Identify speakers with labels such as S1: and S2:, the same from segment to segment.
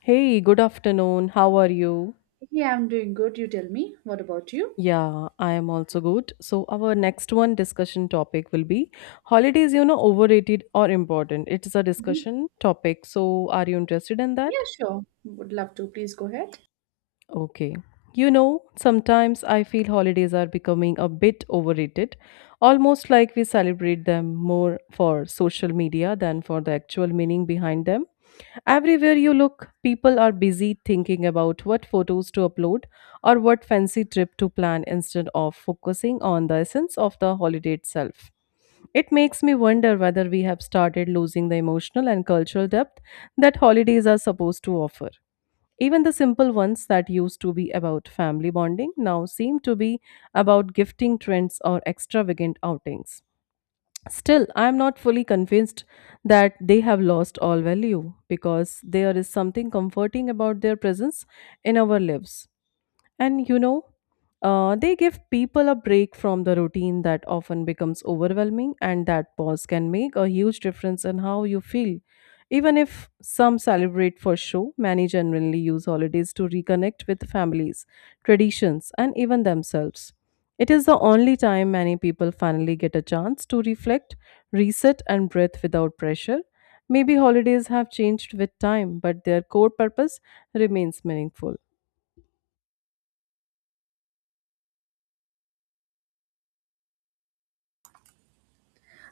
S1: Hey, good afternoon. How are you?
S2: Yeah, I'm doing good. You tell me. What about you?
S1: Yeah, I am also good. So, our next one discussion topic will be holidays, overrated or important. It's a
S2: Hmm.
S1: discussion topic. So, are you interested in
S2: Yeah,
S1: that?
S2: sure. Would love to. Please go ahead.
S1: Okay. You know, sometimes I feel holidays are becoming a bit overrated, almost like we celebrate them more for social media than for the actual meaning behind them. Everywhere you look, people are busy thinking about what photos to upload or what fancy trip to plan instead of focusing on the essence of the holiday itself. It makes me wonder whether we have started losing the emotional and cultural depth that holidays are supposed to offer. Even the simple ones that used to be about family bonding now seem to be about gifting trends or extravagant outings. Still, I am not fully convinced that they have lost all value because there is something comforting about their presence in our lives. And you know, they give people a break from the routine that often becomes overwhelming, and that pause can make a huge difference in how you feel. Even if some celebrate for show, many genuinely use holidays to reconnect with families, traditions, and even themselves. It is the only time many people finally get a chance to reflect, reset, and breathe without pressure. Maybe holidays have changed with time, but their core purpose remains meaningful.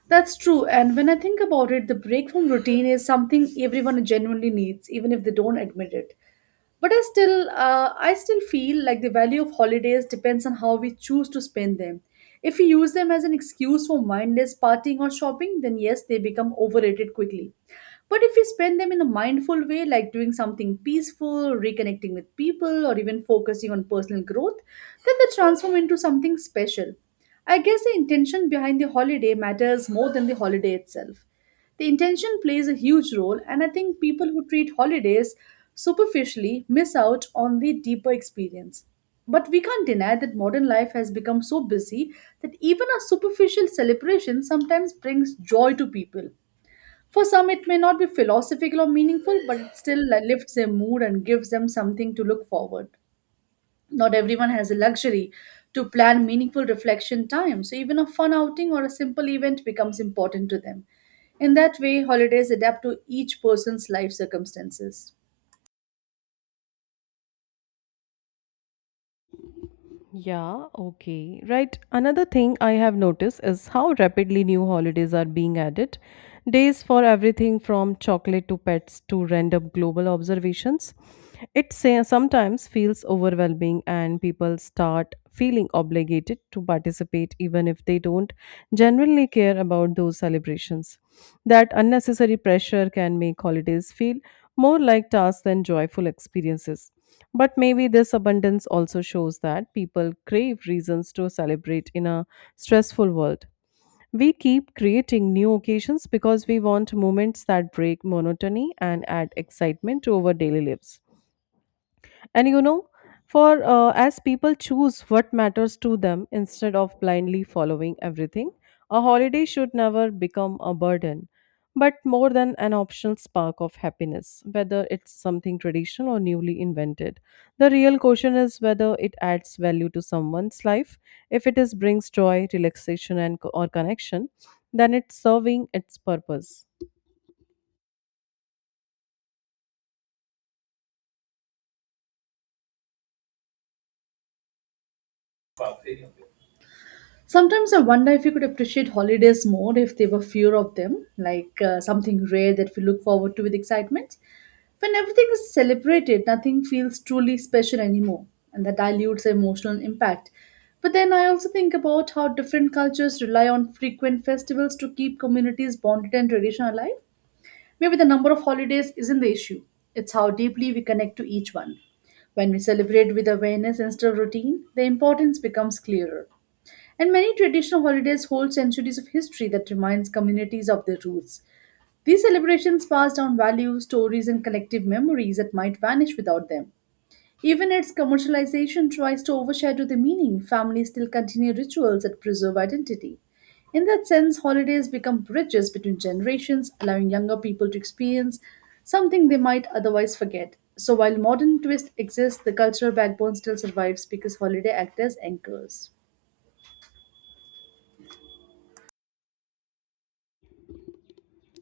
S2: That's true. And when I think about it, the break from routine is something everyone genuinely needs, even if they don't admit it. But I still feel like the value of holidays depends on how we choose to spend them. If we use them as an excuse for mindless partying or shopping, then yes, they become overrated quickly. But if we spend them in a mindful way, like doing something peaceful, reconnecting with people, or even focusing on personal growth, then they transform into something special. I guess the intention behind the holiday matters more than the holiday itself. The intention plays a huge role, and I think people who treat holidays superficially miss out on the deeper experience. But we can't deny that modern life has become so busy that even a superficial celebration sometimes brings joy to people. For some, it may not be philosophical or meaningful, but it still lifts their mood and gives them something to look forward. Not everyone has the luxury to plan meaningful reflection time, so even a fun outing or a simple event becomes important to them. In that way, holidays adapt to each person's life circumstances.
S1: Yeah, okay. Right. Another thing I have noticed is how rapidly new holidays are being added. Days for everything from chocolate to pets to random global observations. It say, sometimes feels overwhelming, and people start feeling obligated to participate even if they don't genuinely care about those celebrations. That unnecessary pressure can make holidays feel more like tasks than joyful experiences. But maybe this abundance also shows that people crave reasons to celebrate in a stressful world. We keep creating new occasions because we want moments that break monotony and add excitement to our daily lives. And you know for as people choose what matters to them instead of blindly following everything, a holiday should never become a burden, but more than an optional spark of happiness. Whether it's something traditional or newly invented, the real question is whether it adds value to someone's life. If it is brings joy, relaxation, and co- or connection, then it's serving its purpose.
S2: Sometimes I wonder if we could appreciate holidays more if there were fewer of them, like something rare that we look forward to with excitement. When everything is celebrated, nothing feels truly special anymore, and that dilutes the emotional impact. But then I also think about how different cultures rely on frequent festivals to keep communities bonded and tradition alive. Maybe the number of holidays isn't the issue, it's how deeply we connect to each one. When we celebrate with awareness instead of routine, the importance becomes clearer. And many traditional holidays hold centuries of history that reminds communities of their roots. These celebrations pass down values, stories, and collective memories that might vanish without them. Even its commercialization tries to overshadow the meaning, families still continue rituals that preserve identity. In that sense, holidays become bridges between generations, allowing younger people to experience something they might otherwise forget. So while modern twist exists, the cultural backbone still survives because holiday act as anchors.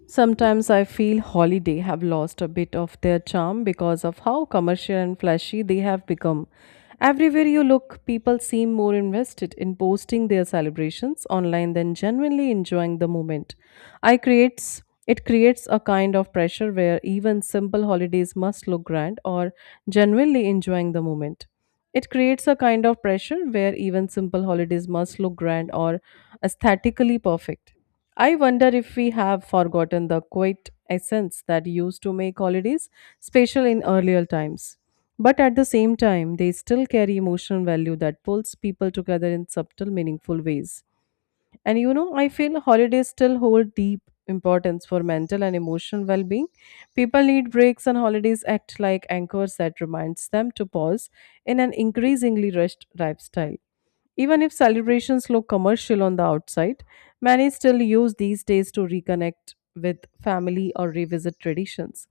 S1: Sometimes I feel holiday have lost a bit of their charm because of how commercial and flashy they have become. Everywhere you look, people seem more invested in posting their celebrations online than genuinely enjoying the moment. I creates it creates a kind of pressure where even simple holidays must look grand or genuinely enjoying the moment. It creates a kind of pressure where even simple holidays must look grand or aesthetically perfect. I wonder if we have forgotten the quiet essence that used to make holidays special in earlier times. But at the same time, they still carry emotional value that pulls people together in subtle, meaningful ways. I feel holidays still hold deep importance for mental and emotional well-being. People need breaks and holidays act like anchors that reminds them to pause in an increasingly rushed lifestyle. Even if celebrations look commercial on the outside, many still use these days to reconnect with family or revisit traditions.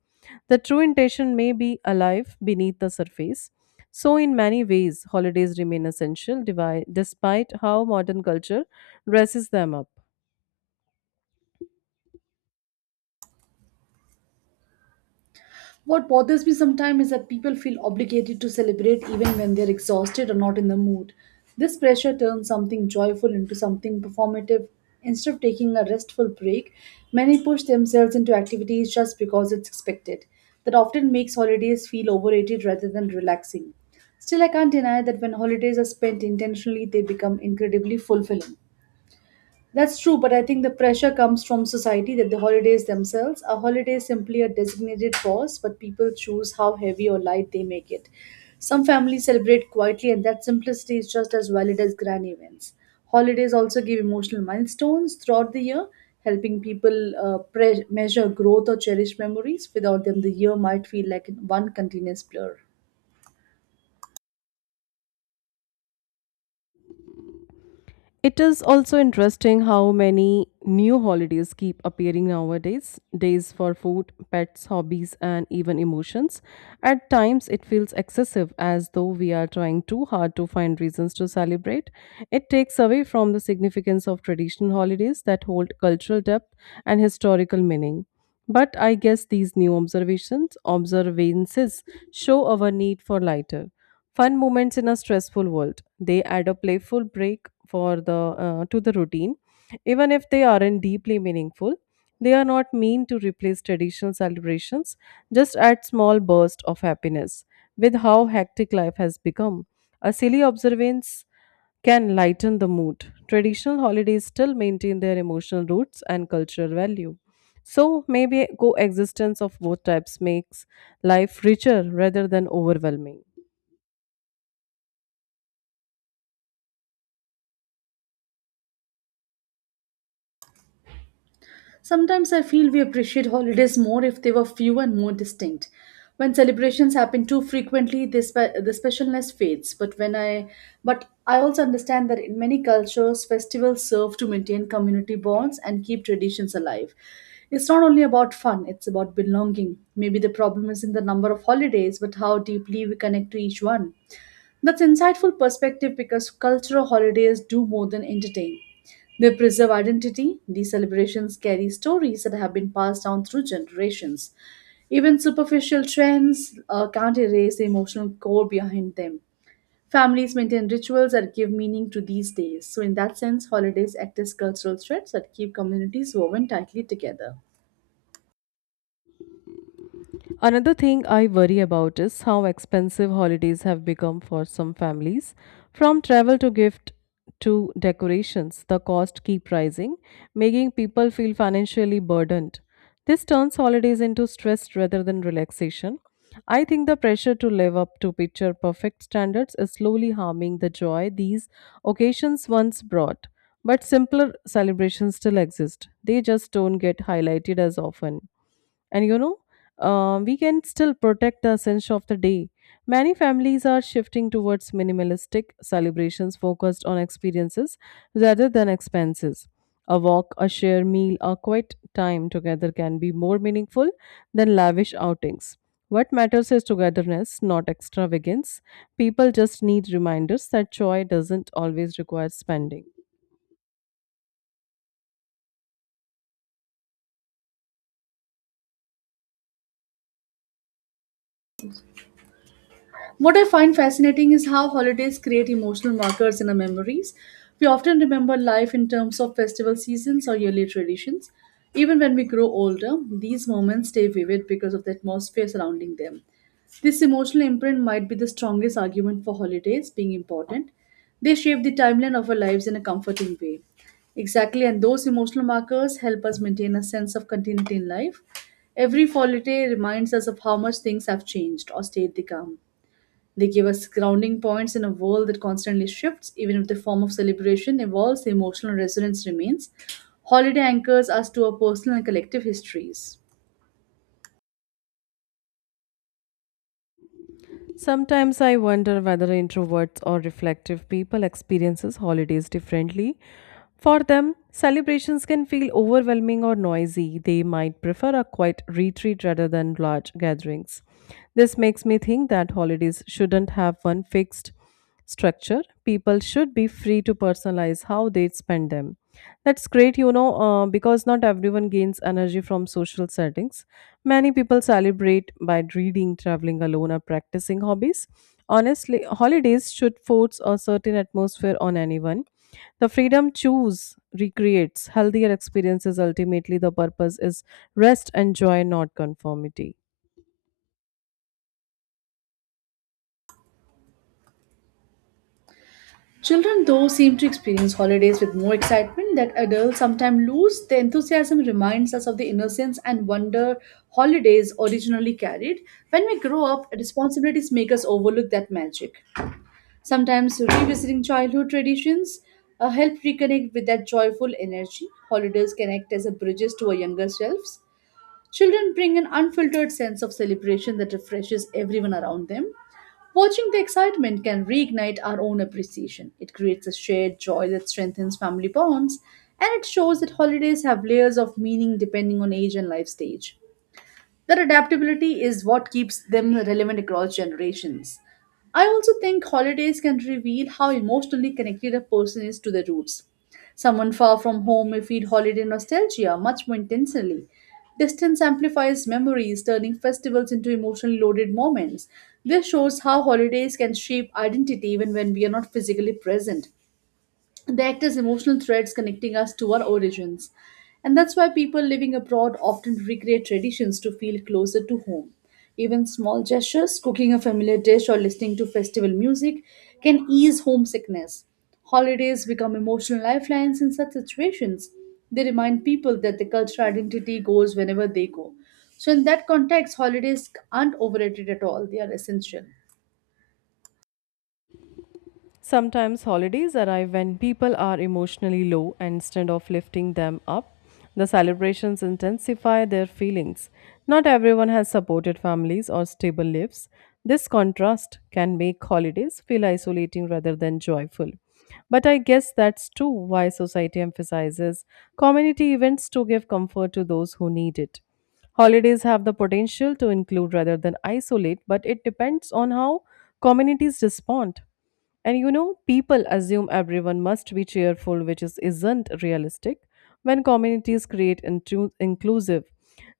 S1: The true intention may be alive beneath the surface, so, in many ways, holidays remain essential despite how modern culture dresses them up.
S2: What bothers me sometimes is that people feel obligated to celebrate even when they're exhausted or not in the mood. This pressure turns something joyful into something performative. Instead of taking a restful break, many push themselves into activities just because it's expected. That often makes holidays feel overrated rather than relaxing. Still, I can't deny that when holidays are spent intentionally, they become incredibly fulfilling. That's true, but I think the pressure comes from society that the holidays themselves. A holiday is simply a designated pause, but people choose how heavy or light they make it. Some families celebrate quietly, and that simplicity is just as valid as grand events. Holidays also give emotional milestones throughout the year, helping people measure growth or cherish memories. Without them, the year might feel like one continuous blur.
S1: It is also interesting how many new holidays keep appearing nowadays, days for food, pets, hobbies, and even emotions. At times, it feels excessive as though we are trying too hard to find reasons to celebrate. It takes away from the significance of traditional holidays that hold cultural depth and historical meaning. But I guess these new observances show our need for lighter fun moments in a stressful world. They add a playful break for the to the routine, even if they aren't deeply meaningful. They are not mean to replace traditional celebrations, just add small bursts of happiness. With how hectic life has become, a silly observance can lighten the mood. Traditional holidays still maintain their emotional roots and cultural value. So maybe coexistence of both types makes life richer rather than overwhelming.
S2: Sometimes I feel we appreciate holidays more if they were few and more distinct. When celebrations happen too frequently, the specialness fades. But I also understand that in many cultures, festivals serve to maintain community bonds and keep traditions alive. It's not only about fun; it's about belonging. Maybe the problem is in the number of holidays, but how deeply we connect to each one. That's insightful perspective because cultural holidays do more than entertain. They preserve identity, these celebrations carry stories that have been passed down through generations. Even superficial trends can't erase the emotional core behind them. Families maintain rituals that give meaning to these days. So, in that sense, holidays act as cultural threads that keep communities woven tightly together.
S1: Another thing I worry about is how expensive holidays have become for some families. From travel to gift to decorations, the cost keep rising, making people feel financially burdened. This turns holidays into stress rather than relaxation. I think the pressure to live up to picture perfect standards is slowly harming the joy these occasions once brought. But simpler celebrations still exist. They just don't get highlighted as often. And you know we can still protect the essence of the day. Many families are shifting towards minimalistic celebrations focused on experiences rather than expenses. A walk, a share meal, a quiet time together can be more meaningful than lavish outings. What matters is togetherness, not extravagance. People just need reminders that joy doesn't always require spending.
S2: What I find fascinating is how holidays create emotional markers in our memories. We often remember life in terms of festival seasons or yearly traditions. Even when we grow older, these moments stay vivid because of the atmosphere surrounding them. This emotional imprint might be the strongest argument for holidays being important. They shape the timeline of our lives in a comforting way. Exactly, and those emotional markers help us maintain a sense of continuity in life. Every holiday reminds us of how much things have changed or stayed the calm. They give us grounding points in a world that constantly shifts, even if the form of celebration evolves, the emotional resonance remains. Holiday anchors us to our personal and collective histories.
S1: Sometimes I wonder whether introverts or reflective people experiences holidays differently. For them, celebrations can feel overwhelming or noisy. They might prefer a quiet retreat rather than large gatherings. This makes me think that holidays shouldn't have one fixed structure. People should be free to personalize how they spend them. That's great you know because not everyone gains energy from social settings, many people celebrate by reading, traveling alone, or practicing hobbies. Honestly, holidays should force a certain atmosphere on anyone. The freedom choose recreates healthier experiences. Ultimately the purpose is rest and joy, not conformity.
S2: Children, though, seem to experience holidays with more excitement that adults sometimes lose. The enthusiasm reminds us of the innocence and wonder holidays originally carried. When we grow up, responsibilities make us overlook that magic. Sometimes revisiting childhood traditions help reconnect with that joyful energy. Holidays can act as a bridges to our younger selves. Children bring an unfiltered sense of celebration that refreshes everyone around them. Watching the excitement can reignite our own appreciation. It creates a shared joy that strengthens family bonds, and it shows that holidays have layers of meaning depending on age and life stage. Their adaptability is what keeps them relevant across generations. I also think holidays can reveal how emotionally connected a person is to their roots. Someone far from home may feel holiday nostalgia much more intensely. Distance amplifies memories, turning festivals into emotionally loaded moments. This shows how holidays can shape identity even when we are not physically present. They act as emotional threads connecting us to our origins. And that's why people living abroad often recreate traditions to feel closer to home. Even small gestures, cooking a familiar dish or listening to festival music, can ease homesickness. Holidays become emotional lifelines in such situations. They remind people that the cultural identity goes whenever they go. So, in that context, holidays aren't overrated at all, they are essential.
S1: Sometimes holidays arrive when people are emotionally low, and instead of lifting them up, the celebrations intensify their feelings. Not everyone has supported families or stable lives. This contrast can make holidays feel isolating rather than joyful. But I guess that's too why society emphasizes community events to give comfort to those who need it. Holidays have the potential to include rather than isolate, but it depends on how communities respond. And you know, people assume everyone must be cheerful, which isn't realistic. When communities create inclusive,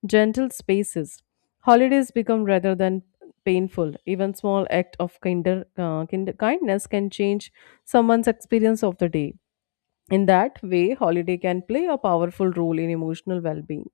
S1: gentle spaces, holidays become rather than painful. Even small act of kinder, kinder kindness can change someone's experience of the day. In that way, holiday can play a powerful role in emotional well-being.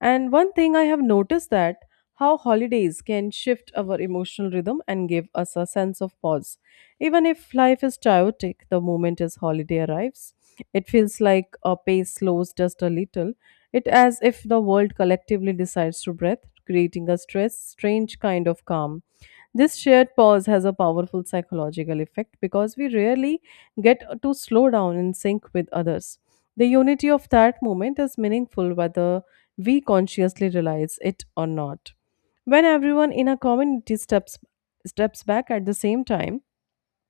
S1: And one thing I have noticed that how holidays can shift our emotional rhythm and give us a sense of pause. Even if life is chaotic, the moment as holiday arrives, it feels like a pace slows just a little. It as if the world collectively decides to breathe, creating a stress strange kind of calm. This shared pause has a powerful psychological effect because we rarely get to slow down and sync with others. The unity of that moment is meaningful whether we consciously realize it or not. When everyone in a community steps back at the same time,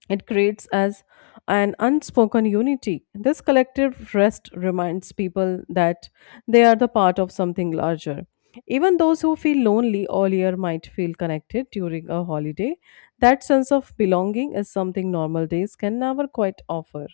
S1: it creates as an unspoken unity. This collective rest reminds people that they are the part of something larger. Even those who feel lonely all year might feel connected during a holiday. That sense of belonging is something normal days can never quite offer.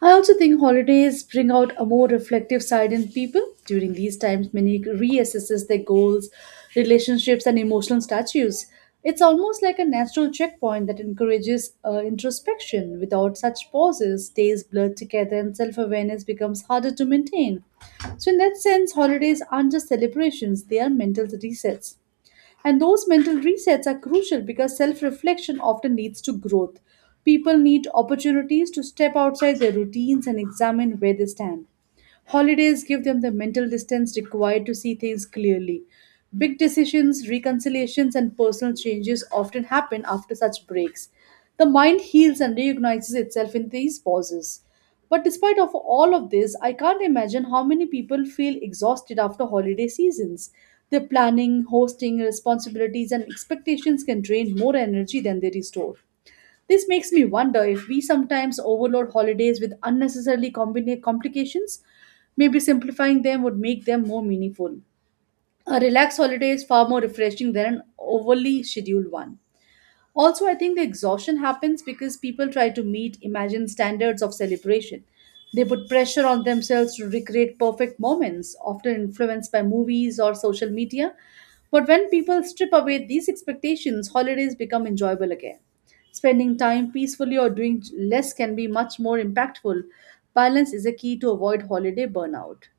S2: I also think holidays bring out a more reflective side in people. During these times, many reassesses their goals, relationships, and emotional statues. It's almost like a natural checkpoint that encourages introspection. Without such pauses, days blur together and self awareness becomes harder to maintain. So, in that sense, holidays aren't just celebrations, they are mental resets. And those mental resets are crucial because self reflection often leads to growth. People need opportunities to step outside their routines and examine where they stand. Holidays give them the mental distance required to see things clearly. Big decisions, reconciliations, and personal changes often happen after such breaks. The mind heals and reorganizes itself in these pauses. But despite of all of this, I can't imagine how many people feel exhausted after holiday seasons. Their planning, hosting, responsibilities, and expectations can drain more energy than they restore. This makes me wonder if we sometimes overload holidays with unnecessarily complications. Maybe simplifying them would make them more meaningful. A relaxed holiday is far more refreshing than an overly scheduled one. Also, I think the exhaustion happens because people try to meet imagined standards of celebration. They put pressure on themselves to recreate perfect moments, often influenced by movies or social media. But when people strip away these expectations, holidays become enjoyable again. Spending time peacefully or doing less can be much more impactful. Balance is a key to avoid holiday burnout.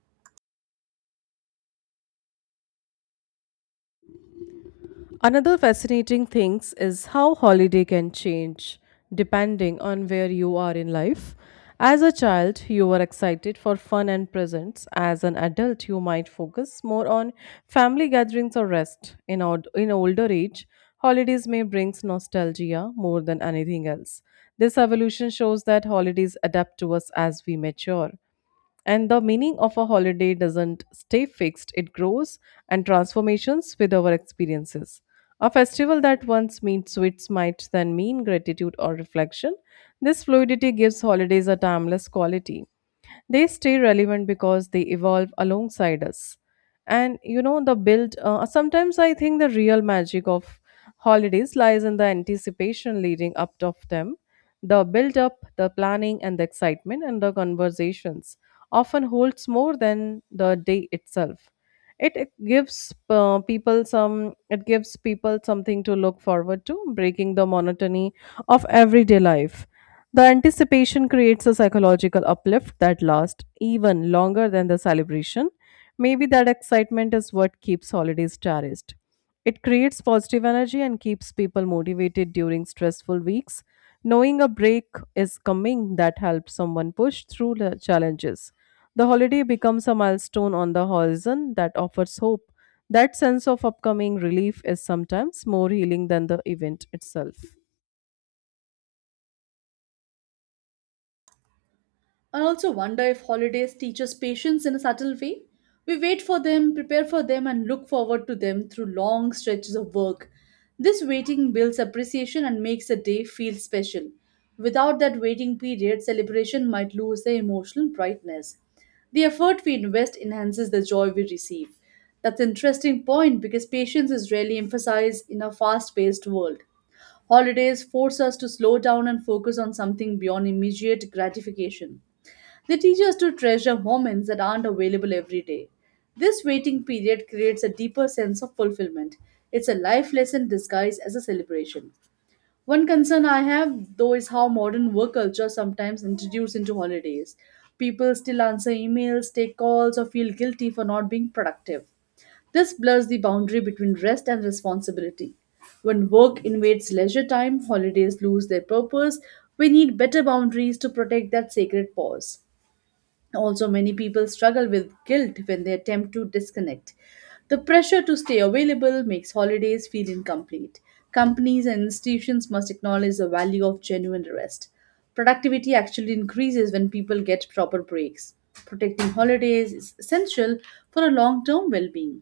S1: Another fascinating thing is how holiday can change depending on where you are in life. As a child, you were excited for fun and presents. As an adult, you might focus more on family gatherings or rest. In older age, holidays may bring nostalgia more than anything else. This evolution shows that holidays adapt to us as we mature. And the meaning of a holiday doesn't stay fixed, it grows and transformations with our experiences. A festival that once meant sweets might then mean gratitude or reflection. This fluidity gives holidays a timeless quality. They stay relevant because they evolve alongside us. And you know, the build, sometimes I think the real magic of holidays lies in the anticipation leading up to them. The build up, the planning, and the excitement, and the conversations often holds more than the day itself. It gives people something to look forward to, breaking the monotony of everyday life. The anticipation creates a psychological uplift that lasts even longer than the celebration. Maybe that excitement is what keeps holidays cherished. It creates positive energy and keeps people motivated during stressful weeks. Knowing a break is coming that helps someone push through the challenges. The holiday becomes a milestone on the horizon that offers hope. That sense of upcoming relief is sometimes more healing than the event itself.
S2: I also wonder if holidays teach us patience in a subtle way. We wait for them, prepare for them, and look forward to them through long stretches of work. This waiting builds appreciation and makes a day feel special. Without that waiting period, celebration might lose their emotional brightness. The effort we invest enhances the joy we receive. That's an interesting point because patience is rarely emphasized in a fast paced world. Holidays force us to slow down and focus on something beyond immediate gratification. They teach us to treasure moments that aren't available every day. This waiting period creates a deeper sense of fulfillment. It's a life lesson disguised as a celebration. One concern I have, though, is how modern work culture sometimes introduced into holidays. People still answer emails, take calls, or feel guilty for not being productive. This blurs the boundary between rest and responsibility. When work invades leisure time, holidays lose their purpose. We need better boundaries to protect that sacred pause. Also, many people struggle with guilt when they attempt to disconnect. The pressure to stay available makes holidays feel incomplete. Companies and institutions must acknowledge the value of genuine rest. Productivity actually increases when people get proper breaks. Protecting holidays is essential for a long term well being.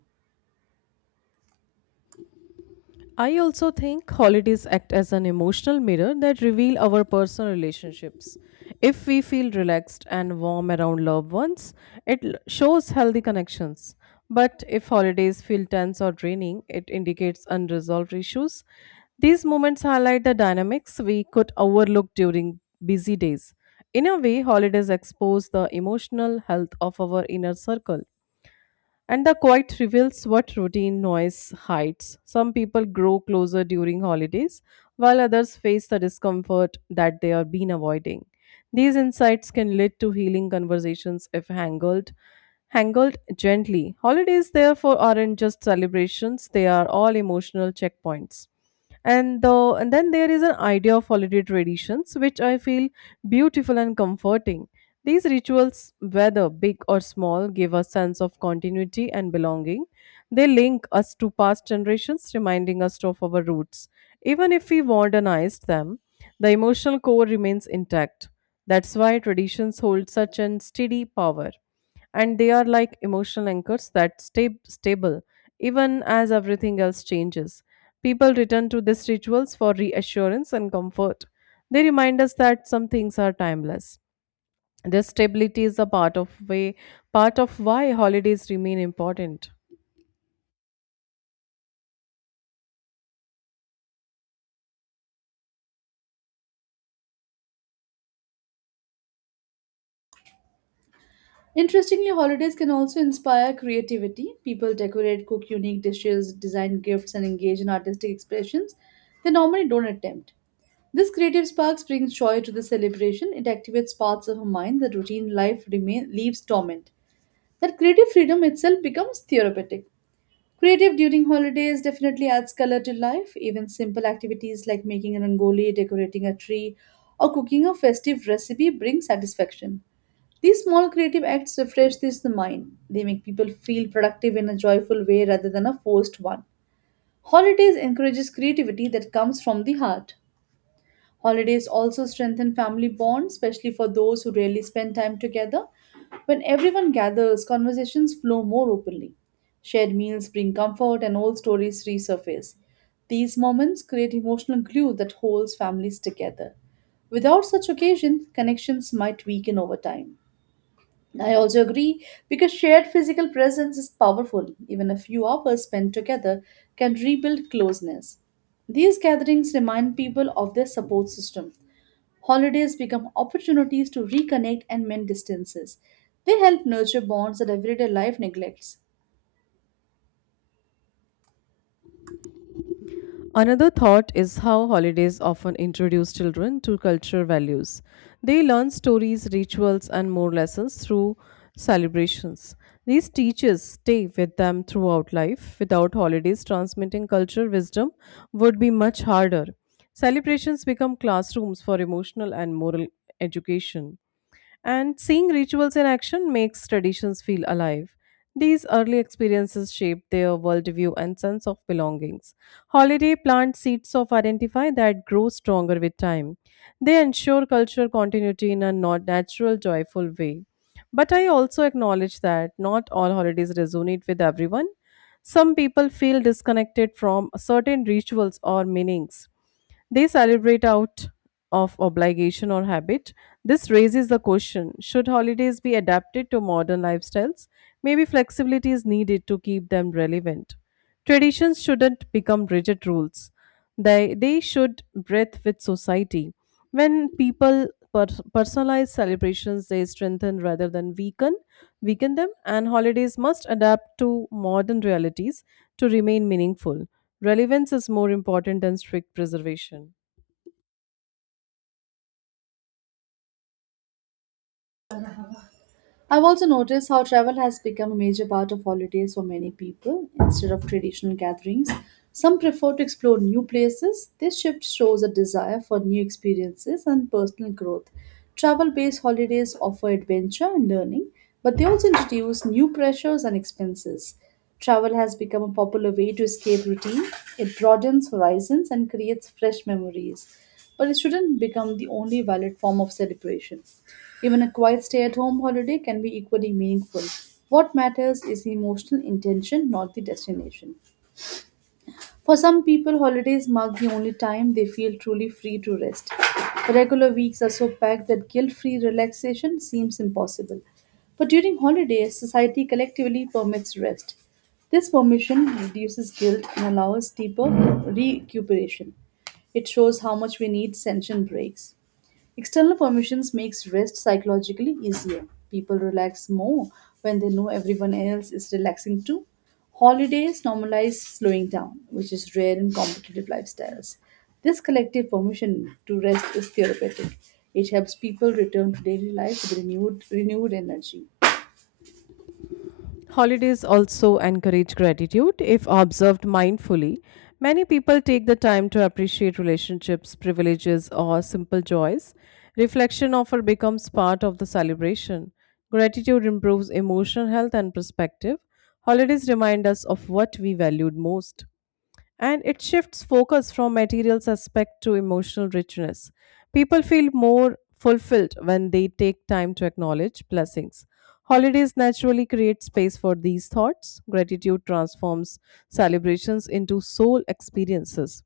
S1: I also think holidays act as an emotional mirror that reveal our personal relationships. If we feel relaxed and warm around loved ones, it shows healthy connections. But if holidays feel tense or draining, it indicates unresolved issues. These moments highlight the dynamics we could overlook during busy days. In a way, holidays expose the emotional health of our inner circle. And the quiet reveals what routine noise hides. Some people grow closer during holidays, while others face the discomfort that they are been avoiding. These insights can lead to healing conversations if handled gently. Holidays, therefore, aren't just celebrations, they are all emotional checkpoints. And then there is an idea of holiday traditions, which I feel beautiful and comforting. These rituals, whether big or small, give a sense of continuity and belonging. They link us to past generations, reminding us of our roots. Even if we modernized them, the emotional core remains intact. That's why traditions hold such an steady power, and they are like emotional anchors that stay stable even as everything else changes. People return to these rituals for reassurance and comfort. They remind us that some things are timeless. This stability is a part of way part of why holidays remain important.
S2: Interestingly, holidays can also inspire creativity. People decorate, cook unique dishes, design gifts, and engage in artistic expressions they normally don't attempt. This creative spark brings joy to the celebration. It activates parts of her mind that routine life remain, leaves dormant. That creative freedom itself becomes therapeutic. Creative during holidays definitely adds color to life. Even simple activities like making a rangoli, decorating a tree, or cooking a festive recipe bring satisfaction. These small creative acts refresh this the mind. They make people feel productive in a joyful way rather than a forced one. Holidays encourages creativity that comes from the heart. Holidays also strengthen family bonds, especially for those who rarely spend time together. When everyone gathers, conversations flow more openly. Shared meals bring comfort and old stories resurface. These moments create emotional glue that holds families together. Without such occasions, connections might weaken over time. I also agree because shared physical presence is powerful. Even a few hours spent together can rebuild closeness. These gatherings remind people of their support system. Holidays become opportunities to reconnect and mend distances. They help nurture bonds that everyday life neglects.
S1: Another thought is how holidays often introduce children to cultural values. They learn stories, rituals, and more lessons through celebrations. These teachers stay with them throughout life. Without holidays, transmitting cultural wisdom would be much harder. Celebrations become classrooms for emotional and moral education, and seeing rituals in action makes traditions feel alive. These early experiences shape their worldview and sense of belongings. Holiday plant seeds of identify that grow stronger with time. They ensure cultural continuity in a not natural, joyful way. But I also acknowledge that not all holidays resonate with everyone. Some people feel disconnected from certain rituals or meanings. They celebrate out of obligation or habit. This raises the question, should holidays be adapted to modern lifestyles? Maybe flexibility is needed to keep them relevant. Traditions shouldn't become rigid rules, they should breathe with society. When people per- personalize celebrations, they strengthen rather than weaken them, and holidays must adapt to modern realities to remain meaningful. Relevance is more important than strict preservation.
S2: I've also noticed how travel has become a major part of holidays for many people. Instead of traditional gatherings, some prefer to explore new places. This shift shows a desire for new experiences and personal growth. Travel based holidays offer adventure and learning, but they also introduce new pressures and expenses. Travel has become a popular way to escape routine, it broadens horizons and creates fresh memories. But it shouldn't become the only valid form of celebration. Even a quiet stay at home holiday can be equally meaningful. What matters is the emotional intention, not the destination. For some people, holidays mark the only time they feel truly free to rest. Regular weeks are so packed that guilt free relaxation seems impossible. But during holidays, society collectively permits rest. This permission reduces guilt and allows deeper recuperation. It shows how much we need tension breaks. External permissions makes rest psychologically easier. People relax more when they know everyone else is relaxing too. Holidays normalize slowing down, which is rare in competitive lifestyles. This collective permission to rest is therapeutic. It helps people return to daily life with renewed energy.
S1: Holidays also encourage gratitude if observed mindfully. Many people take the time to appreciate relationships, privileges, or simple joys. Reflection often becomes part of the celebration. Gratitude improves emotional health and perspective. Holidays remind us of what we valued most, and it shifts focus from material aspect to emotional richness. People feel more fulfilled when they take time to acknowledge blessings. Holidays naturally create space for these thoughts. Gratitude transforms celebrations into soul experiences.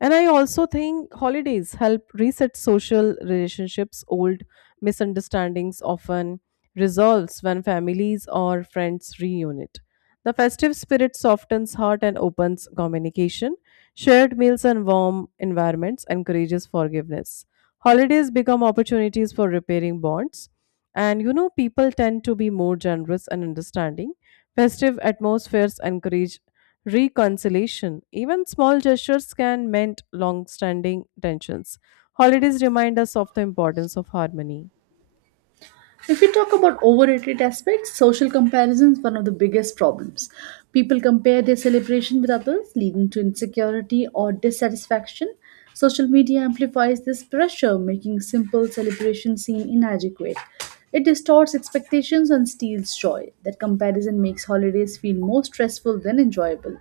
S1: And I also think holidays help reset social relationships. Old misunderstandings often resolves when families or friends reunite. The festive spirit softens heart and opens communication. Shared meals and warm environments encourages forgiveness. Holidays become opportunities for repairing bonds. And you know, people tend to be more generous and understanding. Festive atmospheres encourage reconciliation. Even small gestures can mend long standing tensions. Holidays remind us of the importance of harmony.
S2: If we talk about overrated aspects, social comparison is one of the biggest problems. People compare their celebration with others, leading to insecurity or dissatisfaction. Social media amplifies this pressure, making simple celebration seem inadequate. It distorts expectations and steals joy. That comparison makes holidays feel more stressful than enjoyable.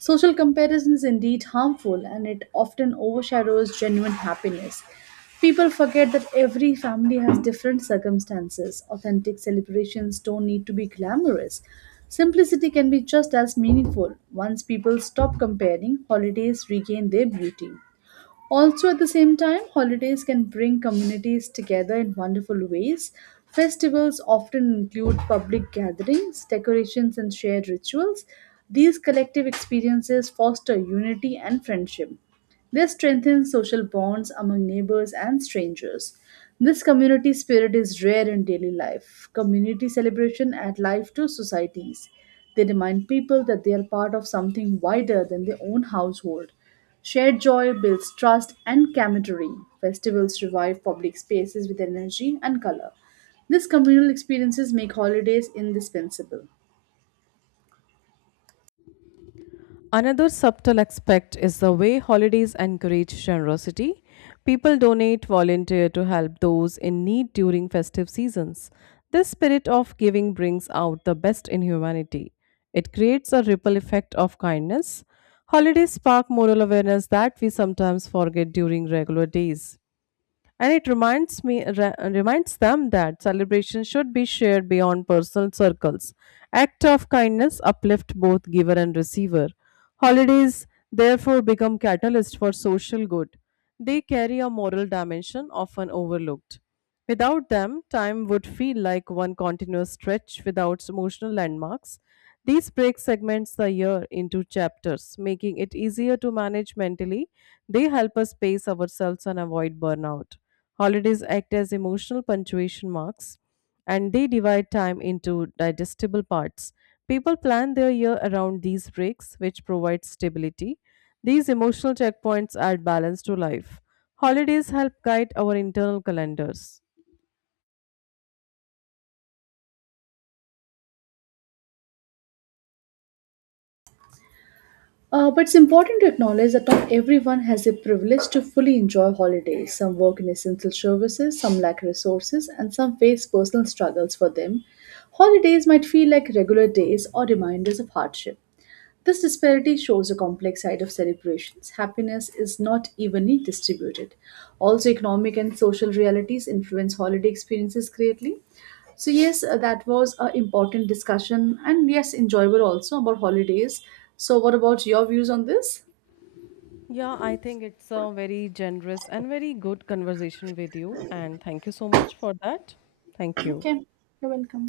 S2: Social comparison is indeed harmful and it often overshadows genuine happiness. People forget that every family has different circumstances. Authentic celebrations don't need to be glamorous. Simplicity can be just as meaningful. Once people stop comparing, holidays regain their beauty. Also, at the same time, holidays can bring communities together in wonderful ways. Festivals often include public gatherings, decorations, and shared rituals. These collective experiences foster unity and friendship. They strengthen social bonds among neighbors and strangers. This community spirit is rare in daily life. Community celebration add life to societies. They remind people that they are part of something wider than their own household. Shared joy builds trust and camaraderie. Festivals revive public spaces with energy and color. These communal experiences make holidays indispensable.
S1: Another subtle aspect is the way holidays encourage generosity. People donate, volunteer to help those in need during festive seasons. This spirit of giving brings out the best in humanity. It creates a ripple effect of kindness. Holidays spark moral awareness that we sometimes forget during regular days, and it reminds them that celebration should be shared beyond personal circles. Act of kindness uplift both giver and receiver. Holidays, therefore, become catalyst for social good. They carry a moral dimension often overlooked. Without them, time would feel like one continuous stretch without emotional landmarks. These break segments the year into chapters, making it easier to manage mentally. They help us pace ourselves and avoid burnout. Holidays act as emotional punctuation marks, and they divide time into digestible parts. People plan their year around these breaks, which provide stability. These emotional checkpoints add balance to life. Holidays help guide our internal calendars.
S2: But it's important to acknowledge that not everyone has the privilege to fully enjoy holidays. Some work in essential services, some lack resources, and some face personal struggles for them. Holidays might feel like regular days or reminders of hardship. This disparity shows a complex side of celebrations. Happiness is not evenly distributed. Also, economic and social realities influence holiday experiences greatly. So, yes, that was an important discussion and yes, enjoyable also about holidays. So, what about your views on this?
S1: Yeah, I think it's a very generous and very good conversation with you, and thank you so much for that. Thank you.
S2: Okay, you're welcome.